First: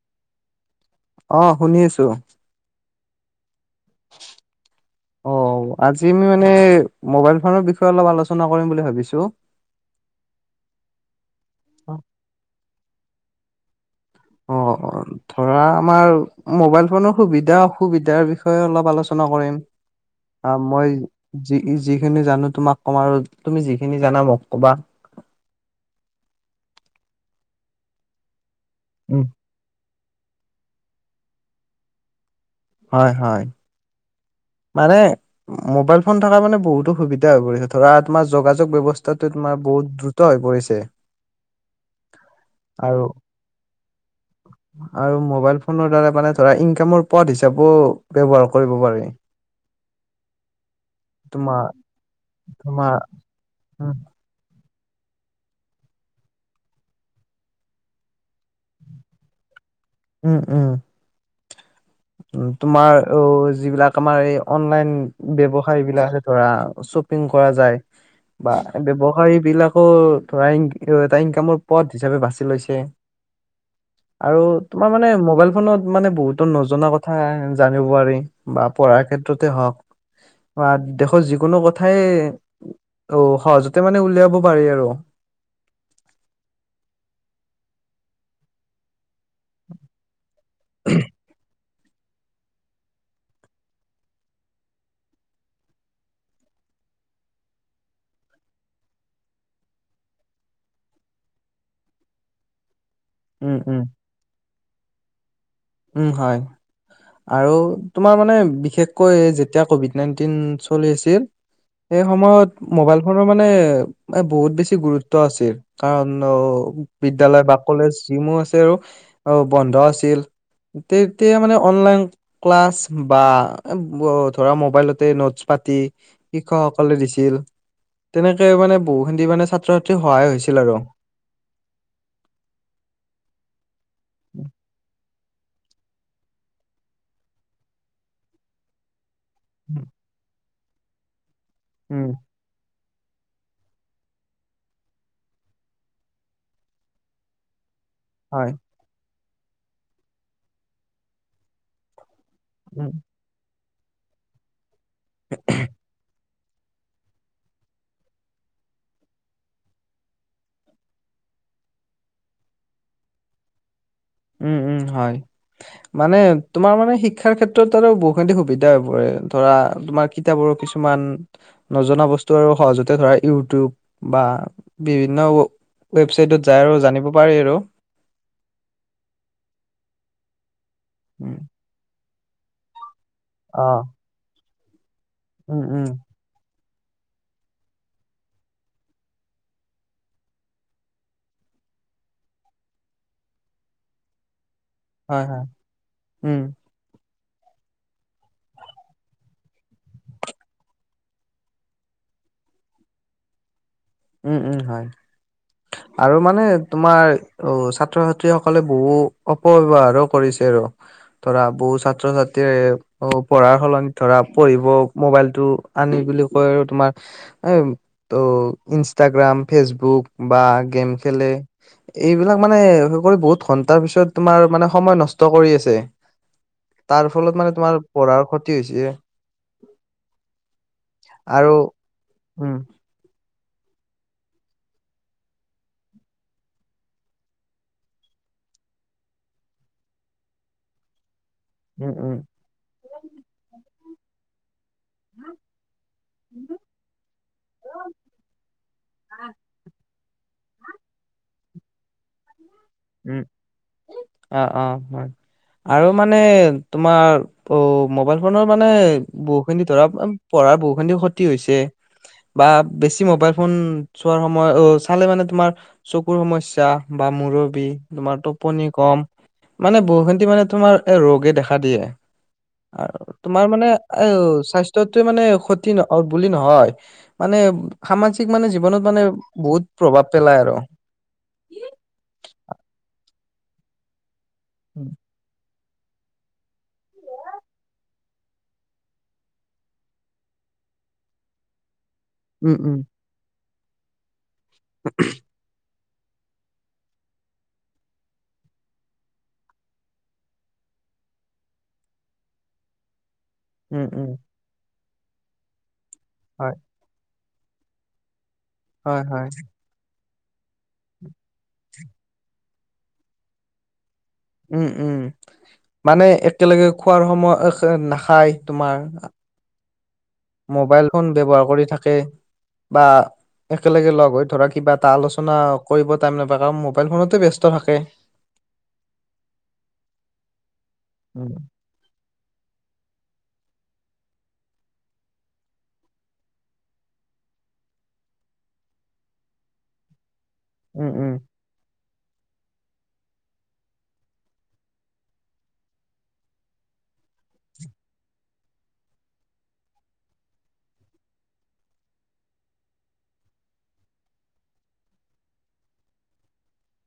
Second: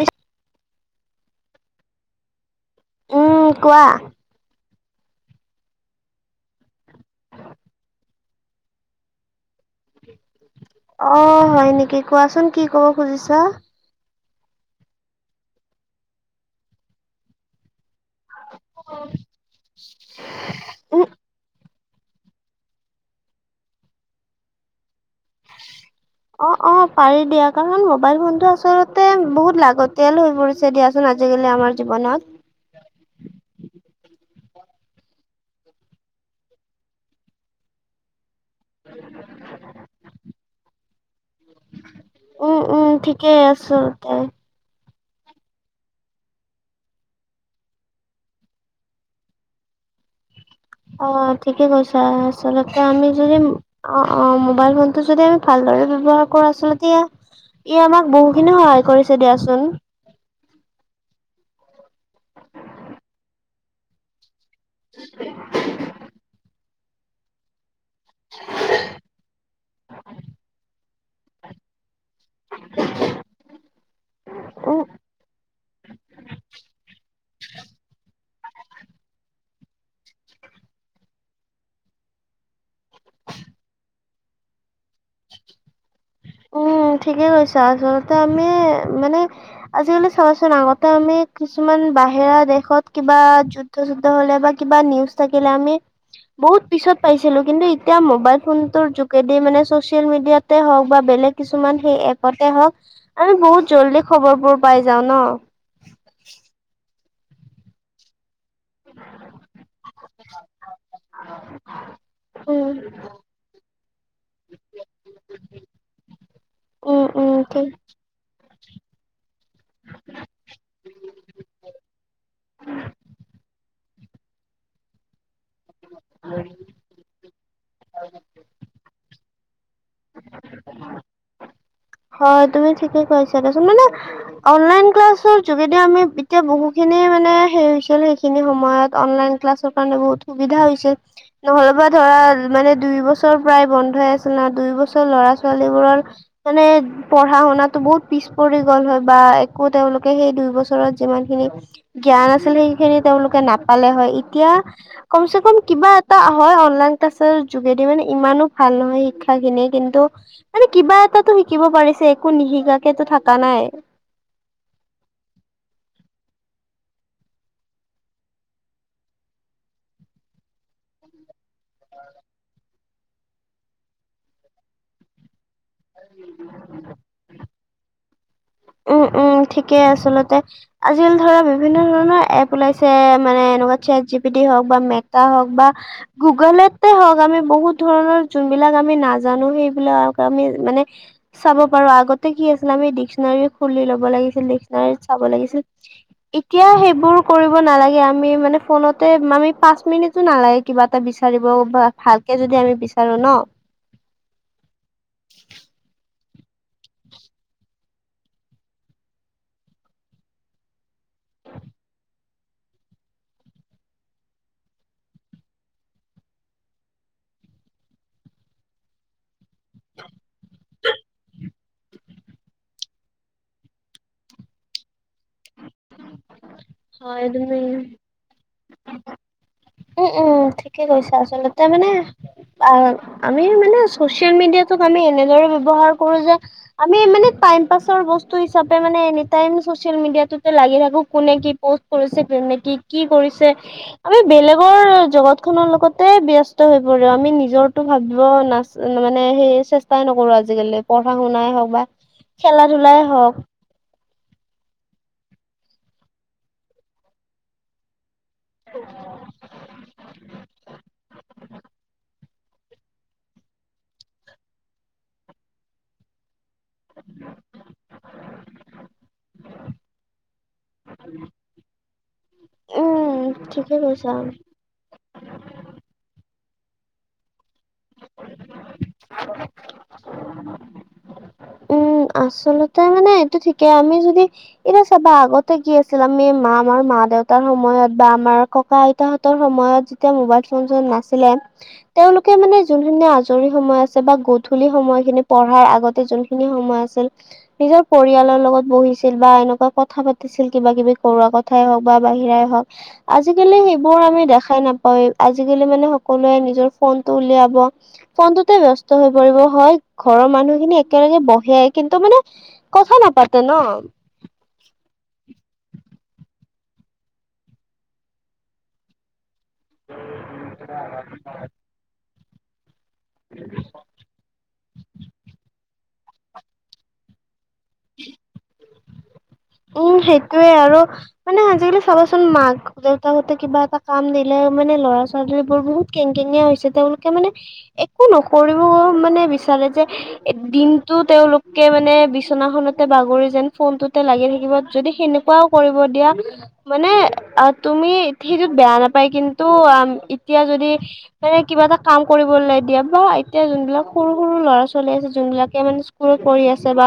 H অঁ শুনি আছো। উম কোৱা? [unintelligible] অ আজি আমি মানে মোবাইল ফোনৰ বিষয়ে অলপ আলোচনা কৰিম বুলি ভাবিছো। অঁ হয় অ নেকি কোৱাচোন কি কব খুজিছা? অঁ ধৰা আমাৰ মোবাইল ফোন সুবিধা অসুবিধ তিয়াৰ বিষয়ে অলপ আলোচনা কৰিম, আহ মই উম যি যিখিনি জানো তোমাক কম আৰু তুমি যিখিনি জানা মোক ক'বা। অঁ অ‌ঁ পাৰি দিয়া কাৰণ মোবাইল ফোনটো আচলতে উম। বহুত লাগতিয়াল হৈ পৰিছে দিয়াচোন আজিকালি আমাৰ জীৱনত। হয় হয়। মানে মোবাইল ফোন থকা মানে বহুতো সুবিধা হয় পৰেহেত। ধৰা তোমাৰ যোগাযোগ ব্যৱস্থাটো তোমাৰ বহুত দ্ৰুত হৈ পৰিছে। উম উম আৰু ঠিকেই আচলতে। আৰু মোবাইল ফোনৰ দ্বাৰা মানে ধৰা ইংকামৰ পথ হিচাপও ব্যৱহাৰ কৰিব পাৰি। অ ঠিকে তোমাৰ কৈছা আচলতে আমি তোমাৰ যদি অ অ মোবাইল ফোনটো যদি আমি ভালদৰে ব্যৱহাৰ কৰো আচলতে এয়া ই আমাক বহুখিনি সহায় কৰিছে দিয়াচোন। উম উম। উম তোমাৰ অ যিবিলাক আমাৰ এই অনলাইন ব্যৱসায় বিলাকহে ধৰা শ্বপিং কৰা যায়। বা ব্যৱসায়ী বিলাকো ধৰাইং এটা ইনকামৰ পথ হিচাপে বাচি লৈছে। আৰু উম তোমাৰ মানে মোবাইল ফোনত মানে বহুতো নজনা কথা জানিব পাৰি। মি বা পঢ়াৰ ক্ষেত্ৰতে হওক বা দেশৰ যিকোনো কথাই অও সহজতে মানে উলিয়াব পাৰি আৰু। উম ঠিকে কৈছা আচলতে আমি মানে আজিকালি চোৱাচোন আগতে আমি কিচ- কিছুমান বাহেৰা দেশত কিবা যুদ্ধ যুদ্ধ হলে বা কিবা নিউজ থাকিলে আমি বহুত পিছত পাইছিলো কিন্তু এতিয়া মোবাইল ফোনটোৰ যোগেদি মানে চচিয়েল মিডিয়াতে হওঁক বা বেলেগ কিছুমান সেই এপতে হওক আমি উম, বহুত উম। জল্দি খবৰবোৰ পাই যাওঁ ন। উম হয় আৰু তোমাৰ মানে বি- শেষকৈ যেতিয়া কভিড নাইনটিন চলি আছিল সেই উম, সময়ত মবাইল ফনক মানে এ বহুত বেছি গুৰুত্ব আছিৰ কাৰণ অও উম, উম, বিদ্যালয় বা ঠিক কলেজ, যিমো আছে আৰু অও বন্ধ আছিল। তেত তিয়া মানে অনলাইন ক্লাছ বা ব ধৰা মোবাইলতে নোটছ পাতি শিক্ষকসকলে দিছিল। তেনেকে মানে বহু খিন্দি মানে ছাত্ৰ ছাত্ৰী সহায় হৈছিল আৰ। হয় তুমি ঠিকে কৈছা দেচোন মানে অনলাইন ক্লাছৰ যোগেদিও আমি এতিয়া বহুখিনি মানে সেই হৈছিল সেইখিনি সময়ত অনলাইন ক্লাছৰ কাৰণে বহুত সুবিধা হৈছে নহ'লেবা উম ধৰা মানে দুই বছৰ প্ৰায় বন্ধই আছে ন দুই বছৰ ল'ৰা ছোৱালীবোৰৰ মানে পঢ়া শুনাতো বহুত পিছ হয় পৰি গ'ল হয় বা একো তেওঁলোকে সেই দুই বছৰত যিমান খিনি জ্ঞান আছিল উম সেইখিনি তেওঁলোকে নাপালে হয় ইতিয়া কমচে কম কিবা এটা হয় অনলাইন। শিষ্টাচাৰ যোগেদি মানে ইমানো ভাল নহয় শিক্ষা খিনি কিন্তু মানে কিবা এটাটো শিক- শিকিব পাৰিছে একো নিশিকাকেতো থাকা নাই। উম উম হয়। মানে তোমাৰ মানে শিক্ষাৰ ক্ষেত্ৰত আৰু বহুখিনি সুবিধা হৈ পৰে ধৰা তোমাৰ কিতাপৰো কিছুমান নজনা বস্তু আৰু সহজতে ধৰা ইউটিউব বা বিভিন্ন ব- ৱেবচাইটত যায় আৰু জানিব পাৰি আৰু। উম উম ঠিকেই আচলতে আজিকালি ধৰা উম বিভিন্ন ধৰণৰ এপ ওলাইছে মানে এনেকুৱা অহ চেক জি পি ডি হওক বা মেটা হওক উম বা উম গুগলতে হওক আমি বহুত ধৰণৰ যোনবিলাক আমি নাজানো সেইবিলাক আমি মানে চাব পাৰো আগতে কি আছিলে আমি ডিক্সনাৰী খুলি ল'ব লাগিছিল ডিক্সনাৰীত চাব হয় হয় লাগিছিল, উম এতিয়া সেইবোৰ কৰিব নালাগে আমি মানে ফোনতে আমি পাঁচ মিনিটো নালাগে কিবা এটা বিচাৰিব বা ভালকে যদি আমি বিচাৰো ন? উম উম হয় আৰু মানে তোমাৰ অ ছাত্ৰ -ছাত্ৰীসকলে বহু অপব্যৱহাৰো কৰিছে আৰু। ধৰা বহুত ছাত্ৰ - ছাত্ৰীয়ে পঢ়াৰ সলনিত ধৰা পঢ়িব মোবাইলটো আনি বুলি কয় আৰু তোমাৰ এ ত' ইনষ্টাগ্ৰাম, ফেচবুক বা গেম খেলে এইবিলাক মানে হ কৰি বহুত ঘন্টাৰ পিছত তোমাৰ মানে সময় নষ্ট কৰি আছে। তাৰ হয় ফলত মানে তোমাৰ তুমি পঢ়াৰ ক্ষতি হৈছে। উম উম ঠিকে কৈছা, আৰু আচলতে মানে উম আহ আমি নো চচিয়েল মিডিয়াতোক আমি এনেদৰে ব্যৱহাৰ কৰো যে আমি মানে টাইম পাছৰ বস্তু হিচাপে মানে এনিটাইম চচিয়েল মিডিয়াটোত তে লাগি থাকো কোনে কি প'ষ্ট উম উম কৰিছে? বে মেটি কি কৰিছে? আমি বেলেগৰ জগত খনৰ লগতে ব্যস্ত হৈ পৰো, আমি নিজৰটো ভাবিব নাচ মানে সেই চেষ্টাই নকৰো আজিকালি, পঢ়া- শুনাই হওক বা খেলা- ধলাই হওক। অঁ অঁ হয়, আৰু মানে তোমাৰ অ মোবাইল ফোনৰ মানে বহুখিনি ধৰা পঢ়াৰ বহু খিনি ক্ষতি হৈছে। বা বেছি মোবাইল ফোন চোৱাৰ সময় অ চালে মানে তোমাৰ চকুৰ সমস্যা বা মূৰৰ বিষ, তোমাৰ টোপনি কম মানে বহু খিনি মানে তোমাৰ এ ৰোগে দেখা দিয়ে। আৰু উম তোমাৰ মানে ঠিকে কৈছা। আও স্বাচ স্থ্যটো মানে ক্ষতি ন বুলি নহয় মানে সামাজিক মানে জীৱনত মানে বহুত প্ৰভাৱ পেলাই আৰু। উম আচলতে মানে এইটো ঠিকেই আমি যদি এতিয়া চাবা আগত তে কি আছিল আমি মাঁ আমাৰ মাঁ - দেউতাৰ সময়ত বা আমাৰ ককা - আইতাহঁতৰ সময়ত তেতিয়া মোবাইল ফোন চোন নাছিলে। [inaudible] তেওঁলোকে উম মানে উম যোনখিনি আজৰি সময় আছে বা গধূলি সময়খিনি পঢ়াৰ আগতে যোন খিনি সময় আছিল নিজৰ পৰিয়ালৰ লগত বহিছিল বা এনেকুৱা কথা পাতিছিল কিবা - কিবি কৰোৱা ক থাই হওক বা বাহিৰাই হওক। আজিকালি উম সেইবোৰ উম আমি দেখাই নাপায় আজিকালি মানে সকলোৱে হয় নিজৰ ফোনটো উলিয়াব, ফোনটোতে বস্ত হৈ পৰিব হয় ঘৰৰ মানুহিনি একেলগে ব সেয়াই কিন্তু মানে কথা নাপাতে ন। উম উম মানে একেলগে খোৱাৰ সময় নাখায় তোমাৰ। মোবাইল ফোন ব্যৱহাৰ কৰি থাকে। বা একেলগে লগ হৈ ধৰা কিবা এটা আলোচনা কৰিব টাইম নাপায় কাৰণ মবাইল ফোনতে ব্যস ত ফাকে। উম সেইটোয়ে আৰু উম মানে আজিকালি চাবাচোন মাক - দেউতাকতে কিবা এটা কাম দিলে মানে ল'ৰা - ছোৱালী বোৰ বহুত কেং কেনিয়া হৈছে তেওঁলোক মানে একো নকৰিব মানে বিচাৰে যে উম দিনটো উম তেওঁলোকে মানে বিচনাখনতে বাগৰি যেন ফোনতে লাগি থা ইবত যদি সেনেকুৱাও কৰিব দিয়া মানে তুমি সেইটোত বেয়া নাপায় কিন্তু এতিয়া যদি মানে কিবা এটা কাম কৰিবলৈ দিয়া বা এতিয়া যোনবিলাক সৰু সৰু ল'ৰা - ছোৱালী আছে যোনবিলাকে মানে কৰি আছে বা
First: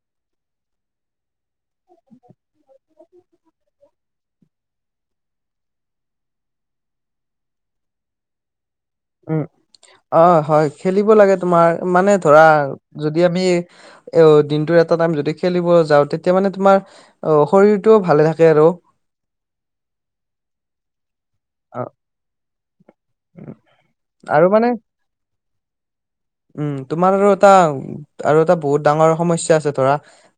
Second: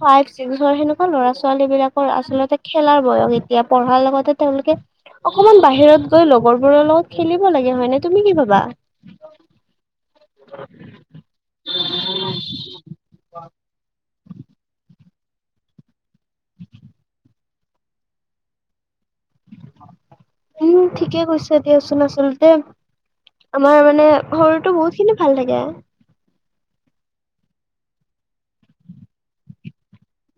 ফাইভ ছিক্সৰ সেনেকুৱা ল'ৰা ছোৱালী বিলাকৰ আচলতে খেলাৰ বয়স এতিয়া পঢ়াৰ লগতে তেওঁলোকে অকমান বাহিৰত গৈ লগৰবোৰৰ লগত খেলিব লাগে হয় নে তুমি কি ভাবা? উম, অ হয় খেলিব লাগে তোমাৰ মানে ধৰা যদি আমি এ দিনটোৰ এটা টাইম যদি খেলিব যাওঁ তেতিয়া মানে তোমাৰ অ শৰীৰ টোও ভালে থাকে আৰু। উম ঠিকে কৈছে অ', দিয়াচোন আচলতে আমাৰ মানে আৰু মানে শৰীৰটো বহুত কিন্তু ভাল লাগে। উম', তোমাৰ আৰু এটা আৰু এটা বহুত ডাঙৰ সমস্যা আছে ধৰা',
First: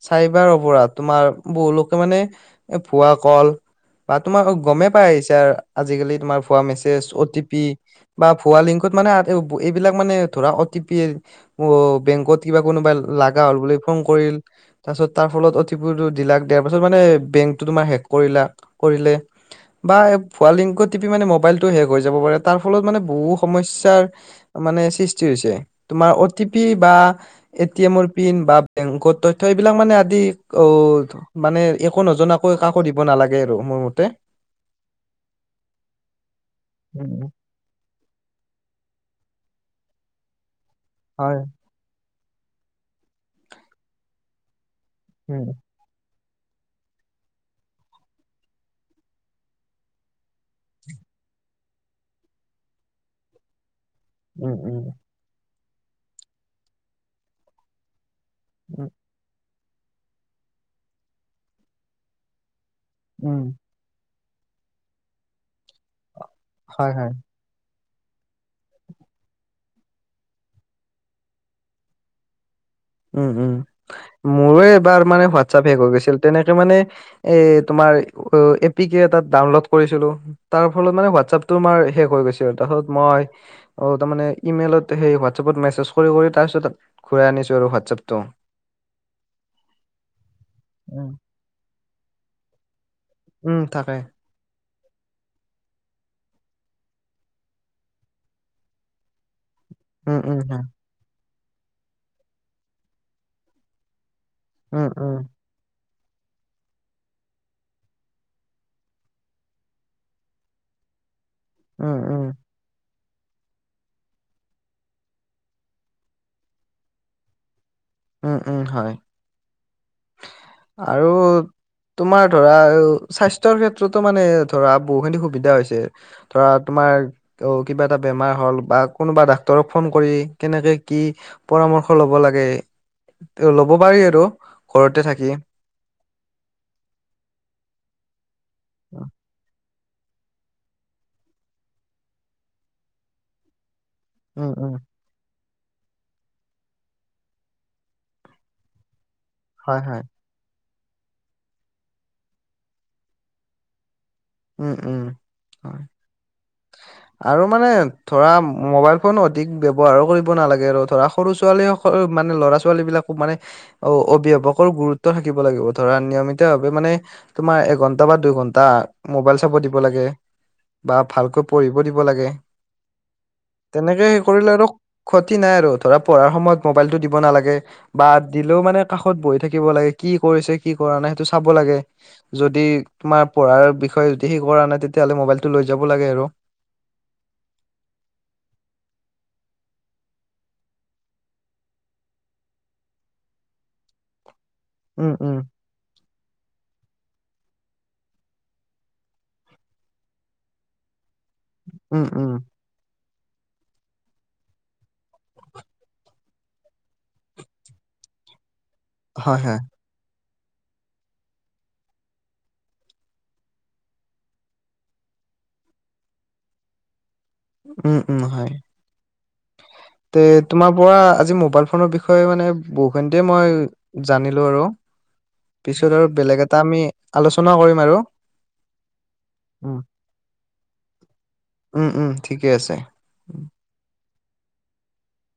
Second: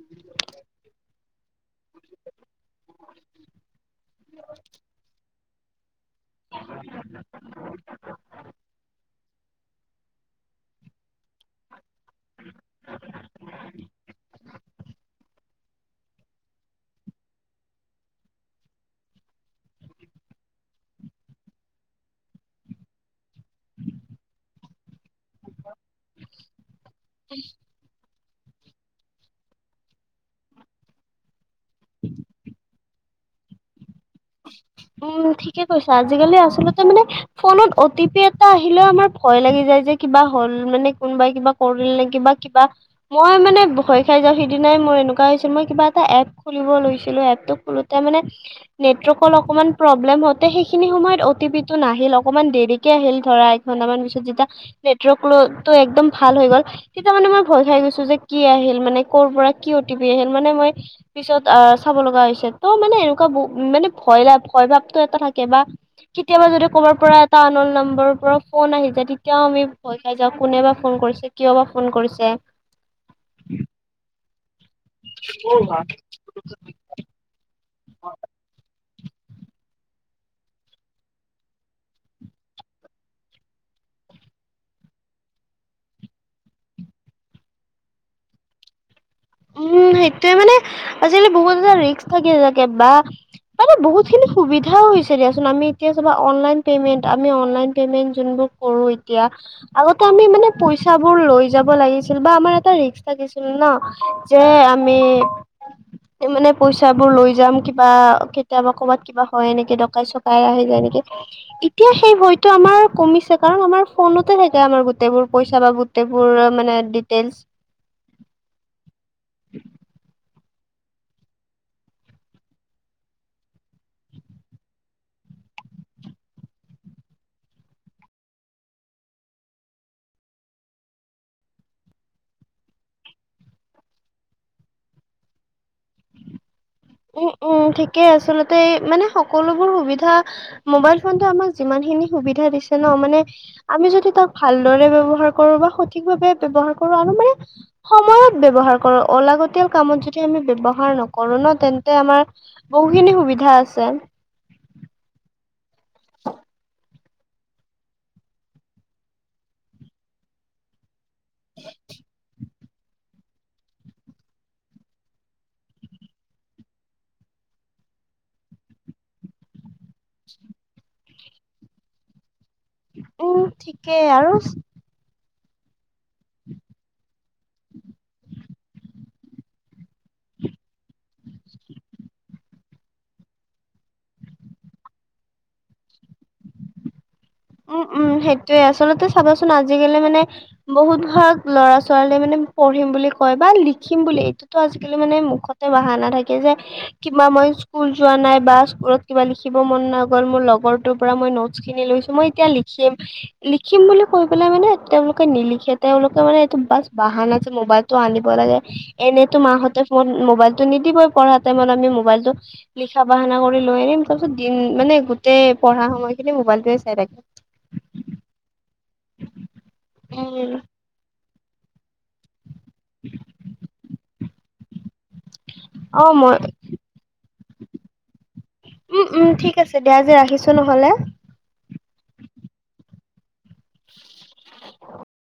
চাইবাৰ অপৰাধ, তোমাৰ বহুলোকে মানে এ ভুৱা কল', বা তোমাৰ গমেই পাই আহিছে আৰু আজিকালি তোমাৰ ভুৱা মেছেজ, অ' টি পি', বা ভুৱা লিংকুত মানে অ', -এ', -ব', এইবিলাক মানে ধৰা', অটিপি, অ', বেংকত কিবা কোনোবা লগা হ'ল বুলি ফোন কৰিল তাৰপিছত তাৰ ফলত অটিপি', বোৰ দিলাক দিয়াৰ পাছত মানে বেংকটো তোমাৰ হেক কৰিলা, কৰিলে', বা এই ভুৱ লিংকত টিপি মানে মোবাইলটো হেক হৈ যাব পাৰে তাৰ ফলত মানে বহুত', সমস্যাৰ মানে সৃষ্টি হৈছে তোমাৰ অ টি পি বা এটিমত', পিন বা বেংকত তথ্য এইবিলাক মানে আদি ওওও', তথ্য মানে একো নজনাকৈ কাম', একো দিব নালাগে আৰু মোৰ মতে', উম', ঠিকে কৈছা আজিকালি আচলতে মানে উম, উম, ফোনত', অ' টি পি এটা আহিলেও আমাৰ ভয় লাগি যায় যে কিবা হ'ল মানে কোনোবাই হয়, কিবা', কৰিল নেকি কিবা- কিবা মই মানে ভয় খাই যাওঁ সিদিনাই মোৰ এনেকুৱা উম, হৈছিল মই কিবা এটা এপ', খুলিব লৈছিলোঁ, এপটো খুলোতে মানে', নেটৱৰ্কখন অকণমান প্ৰব্লেম হওঁতে সেইখিনি সময়ত অ'টি পি টো নাহিল অকণমান দেৰিকে আহিল ধৰা এ একঘন্টামান পিছত', যেতিয়া উম, উম, নেটৱৰ্কটো একদম ভাল হৈ গ'ল তেতিয়া মানে মই ভয় খাই গৈছোঁ যে কি আহিল উম, মানে', ক'বাৰপৰা কি অটিপি আহিল মানে মই পিছত আহ', চাব লগা হৈছে ত' মানে এনেকুৱা উম, বহু', মানে ভয় লাভ ভয় ভাৱটো এটা থাকে বা কেতিয়াবা যদি হয়, ক'বাৰ হয়, পৰা', এটা আননোন নাম্বৰৰ পৰা ফোন আহি যায় তেতিয়াও আমি ভয় খাই যাওঁ কোনে বাা ফোন কৰিছে কিয় বা ফোন কৰিছে', উম', - উম', মোৰ এবাৰ মানে হোৱাটছআপ হেক হৈ গৈছিল তেনেকে মানে', এ', তোমাৰ উ', এ পি কে এটাত ডাউনলোড কৰিছিলোঁ ', তাৰ ফলত মানে হোৱাটছআপটো তোমাৰ হেক হৈ গৈছে আৰু তাৰপিছত মই', অ', তাৰমানে ইমেইলত সেই হোৱাটচ আপত মেছেজ কৰি - কৰি তাৰপিছত ঘূৰাই আনিছোঁ আৰু হোৱাটচ ', হোৱাটছআপটো', উম', সেইটোৱে মানে উম, আজিকালি বহুত এটা ৰিস্ক থাকে -থাকে বা উম, মানে তাকে, বহুত খিনি', সুবিধা হৈছে দিয়া চোন আমি এতিয়া চাবা অনলাইন পেমেন্ট, আমি আনলাইন পেমেন্ট যোনবোৰ কৰোঁ এতিয়া', আগতে উম, আমি উম, মানে হয়, পইচাবোৰ লৈ যাব লাগিছিল বা আমাৰ এটা ৰিস্ক থাকিছিল ন', যে উম, আমি', [unintelligible] মানে পইচা বোৰ লৈ যাম কিবা কেতিয়াবা ক'বাত কিবা হয় নেকি ডকাই - চকাই আহি যায় নেকি', এতিয়া উম, সেই উম, ভয়তো', ত', আমাৰ কমিছে কাৰণ আমাৰ ফোনতে থাকে আমাৰ গোটেইবোৰ পইচা বা গোটেইবোৰ মানে ডিটেইলচ', উম', - উম', - হয়', উম', আৰু', তোমাৰ ধৰা স্বাস্থ্যৰ ক্ষেত্ৰতো মানে ধৰা বহুখিনি সুবিধা হৈছে', ধৰা তোমাৰ', অ', কিবা এটা বেমাৰ হ'ল বা কোনোবা ডাক্তৰক ফোন কৰি কেনেকে কি', পৰামৰ্শ লব লাগে, ত', লব পাৰি আৰু ঘৰতে থাকি', উম', - উম', ঠিকেই আচলতে মানে সকলোবোৰ সুবিধা', মোবাইল ফোনটো আমাক যিমান খিনি সুবিধা দিছে ন মানে আমি যদি তাক উম উম ভালদৰে ব্যৱহাৰ', কৰোঁ বা সঠিকভাৱে ব্যৱহাৰ কৰোঁ আৰু মানে সময়ত ব্যৱহাৰ কৰোঁ অলাগতিয়াল হয় কামত হয় যদি', যদি আমি ব্যৱহাৰ নকৰোঁ ন তেন্তে আমাৰ বহুখিনি সুবিধা আছে', উম', - উম', - হয়', আৰু মানে ধৰা মোবাইল ফোন অধিক ব্যৱহাৰো কৰিব নালাগে আৰু ধৰা', সৰু ছোৱালী সকল মানে ল'ৰা - ছোৱালী বিলাকো মানে', অ', - অভিভাৱকৰ গুৰুত্ব থাকিব লাগিব ধৰা নিয়মিতভাৱে মানে', তোমাৰ এঘন্টা বা দুই ঘন্টা মোবাইল চাব দিব লাগে', উম', বা ভালকৈ পঢ়িব দিব লাগে, উম তেনেকে ঠিকেই হে কৰিলে আৰু', ক্ষতি নাই আৰু ধৰা পঢ়াৰ সময়ত মোবাইলটো দিব নালাগে। বা দিলেও মানে কাষত বহি থাকিব লাগে কি কৰিছে কি কৰা নাই সেইটো চাব লাগে। যদি তোমাৰ পঢ়াৰ বিষয়ে যদি সেই কৰা নাই তেতিয়াহলে মোবাইলটো লৈ যাব লাগে আৰু উম উম সেইটোৱে আচলতে চাবাচোন আজিকালি মানে। বহুত ভাগ ল'ৰা ছোৱালীয়ে মানে পঢ়িম বুলি কয় বা লিখিম বুলি এইটো, টো আজিকালি উম মানে উম মুখতে বহানা থাকে যে, কিবা মই স্কুল যোৱা নাই বা স্কুলত কিবা লিখিব মন নগ'ল মোৰ লগৰ ত পৰা মই নত খিনি উম লৈছো উম মই এতিয়া লিখিম, লিখিম বুলি কৈ পেলাই মানে তেওঁলোকে নিলিখে তেওঁলোকে মানে এইটো বাছ বাহান যে মোবাইলটো, টো আনিব লাগে এনেতো হয় হয় মাহঁতে ফোন মোবাইলতটো নিদিবই পঢ়া টাইমত আমি মোবাইলটো, লিখা বাহনা কৰি লৈ আনিম তাৰ পিছত দিন মানে গোটেই পঢ়া সময় খিনি মোবাইলটোৱে চাই থাকে, উম উম হয়। তে উম, তোমাৰ পৰা আজি মোবাইল ফোনৰ বিষয়ে বিষয়ে মানে বহুখিনিতে মই জানিলো আৰু পিছত আৰু অ' মই বেলেগ এটা আমি আলোচনাও কৰিম আৰু উম উম ঠিক আছে দিয়া আজি ৰাখিছো নহ'লে। উম উম ঠিকে আছে। উম।